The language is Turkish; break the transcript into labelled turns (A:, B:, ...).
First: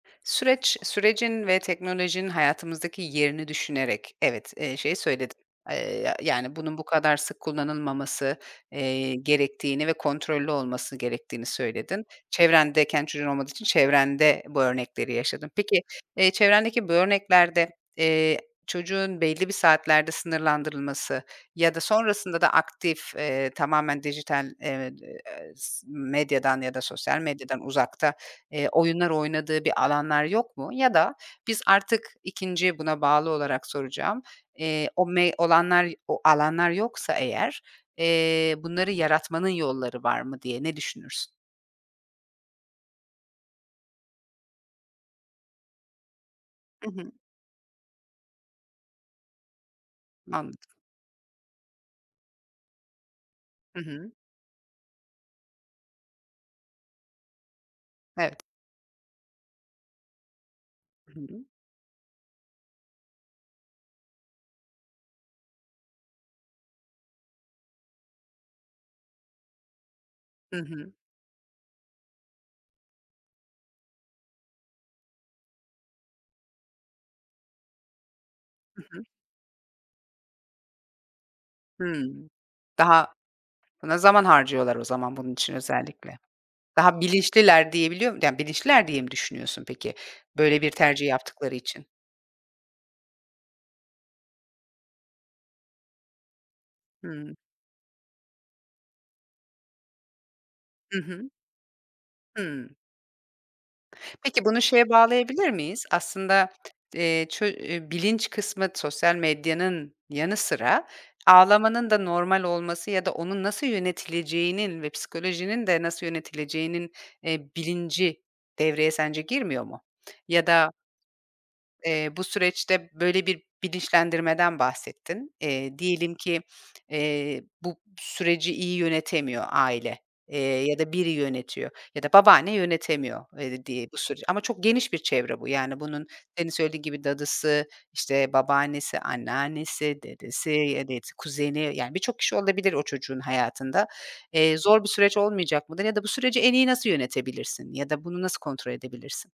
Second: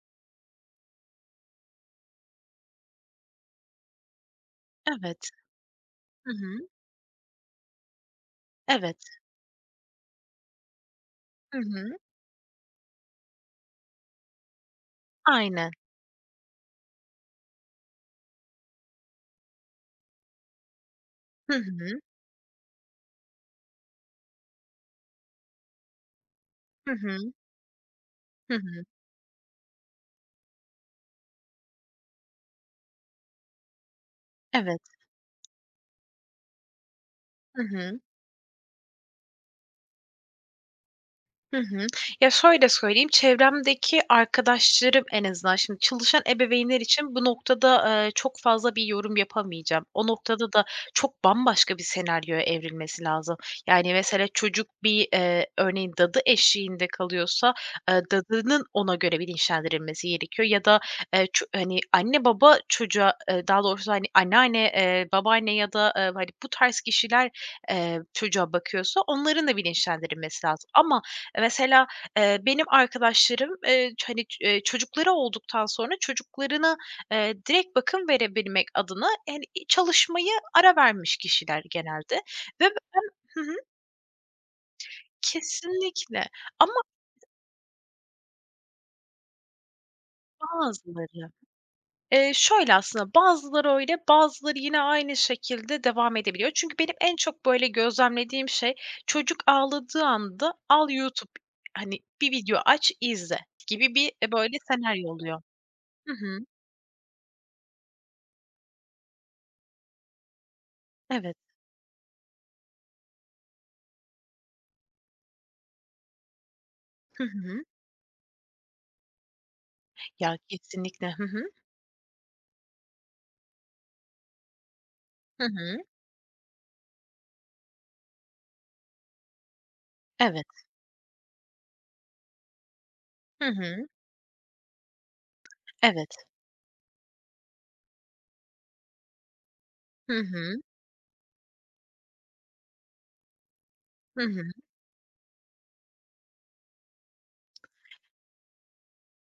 A: Süreç sürecin ve teknolojinin hayatımızdaki yerini düşünerek, evet, eee, şeyi
B: Evet.
A: söyledin. Iıı, ya
B: Hı
A: yani
B: hı.
A: bunun bu kadar sık kullanılmaması,
B: Evet.
A: eee, gerektiğini ve kontrollü olması gerektiğini
B: Hı hı.
A: söyledin. Çevrendeyken çocuğun olmadığı için çevrende bu örnekleri yaşadın.
B: Aynen.
A: Peki, eee, çevrendeki bu örneklerde, eee, çocuğun belli bir saatlerde sınırlandırılması
B: Hı
A: ya da
B: hı.
A: sonrasında da aktif, eee, tamamen dijital, eee, eee, s medyadan ya da
B: Hı
A: sosyal
B: hı.
A: medyadan uzakta,
B: Hı
A: eee,
B: hı.
A: oyunlar oynadığı bir alanlar yok mu ya da biz artık 2.'yi buna bağlı olarak soracağım,
B: Evet.
A: eee, o me olanlar o alanlar yoksa eğer,
B: Hı hı.
A: eee, bunları yaratmanın yolları var mı diye ne düşünürsün?
B: Hı hı. Ya, şöyle söyleyeyim, çevremdeki arkadaşlarım en azından şimdi çalışan ebeveynler
A: Hı hı.
B: için bu noktada, eee, çok fazla bir yorum yapamayacağım. O noktada
A: Anladım.
B: da çok bambaşka bir senaryoya evrilmesi lazım.
A: Hı
B: Yani
A: hı.
B: mesele çocuk bir, eee, örneğin dadı eşliğinde kalıyorsa, eee,
A: Evet.
B: dadının ona göre bilinçlendirilmesi gerekiyor ya da,
A: Hı
B: eee,
A: hı.
B: ço hani anne baba çocuğa, eee, daha doğrusu hani anneanne, eee, babaanne ya da, ııı, hani bu tarz kişiler, eee, çocuğa bakıyorsa onların da bilinçlendirilmesi
A: Hı
B: lazım.
A: hı.
B: Ama e, mesela, eee, benim arkadaşlarım, eee, ç hani, eee, çocukları olduktan sonra çocuklarına, eee, direkt bakım verebilmek
A: Hı hı.
B: adına hani i çalışmaya ara vermiş kişiler genelde
A: Hımm.
B: ve ben
A: Daha
B: Hı hı.
A: Buna zaman harcıyorlar o zaman bunun için özellikle.
B: Kesinlikle ama
A: Daha bilinçliler diyebiliyor mu Yani bilinçliler diye mi düşünüyorsun peki, böyle bir tercih
B: Bazıları.
A: yaptıkları için?
B: Eee, şöyle aslında, bazıları öyle, bazıları yine aynı şekilde devam edebiliyor. Çünkü benim en
A: Hımm.
B: çok böyle gözlemlediğim şey çocuk ağladığı anda al
A: Hı hı.
B: YouTube, hani bir video
A: Hımm.
B: aç, izle gibi bir
A: Peki
B: böyle
A: bunu şeye
B: senaryo oluyor.
A: bağlayabilir miyiz?
B: Hı hı.
A: Aslında, eee, ço e bilinç kısmı sosyal medyanın yanı sıra
B: Evet.
A: ağlamanın da normal olması ya da onun nasıl yönetileceğinin ve psikolojinin de nasıl yönetileceğinin,
B: Hı
A: eee,
B: hı.
A: bilinci devreye sence girmiyor mu?
B: Ya
A: Ya da
B: kesinlikle. Hı hı.
A: eee, bu süreçte böyle bir bilinçlendirmeden bahsettin.
B: Hı
A: Eee,
B: hı.
A: diyelim ki, eee, bu süreci iyi yönetemiyor aile, eee,
B: Evet.
A: ya da biri yönetiyor ya da babaanne yönetemiyor,
B: Hı
A: eee, diye
B: hı.
A: bu süreci. Ama çok geniş bir çevre bu. Yani bunun
B: Evet.
A: senin söylediğin gibi dadısı, işte, babaannesi, anneannesi,
B: Hı
A: dedesi,
B: hı.
A: ya da, evet, kuzeni yani birçok kişi olabilir o çocuğun hayatında.
B: Hı
A: Eee,
B: hı.
A: zor bir süreç olmayacak mıdır ya da bu süreci en iyi nasıl yönetebilirsin ya da bunu nasıl kontrol edebilirsin?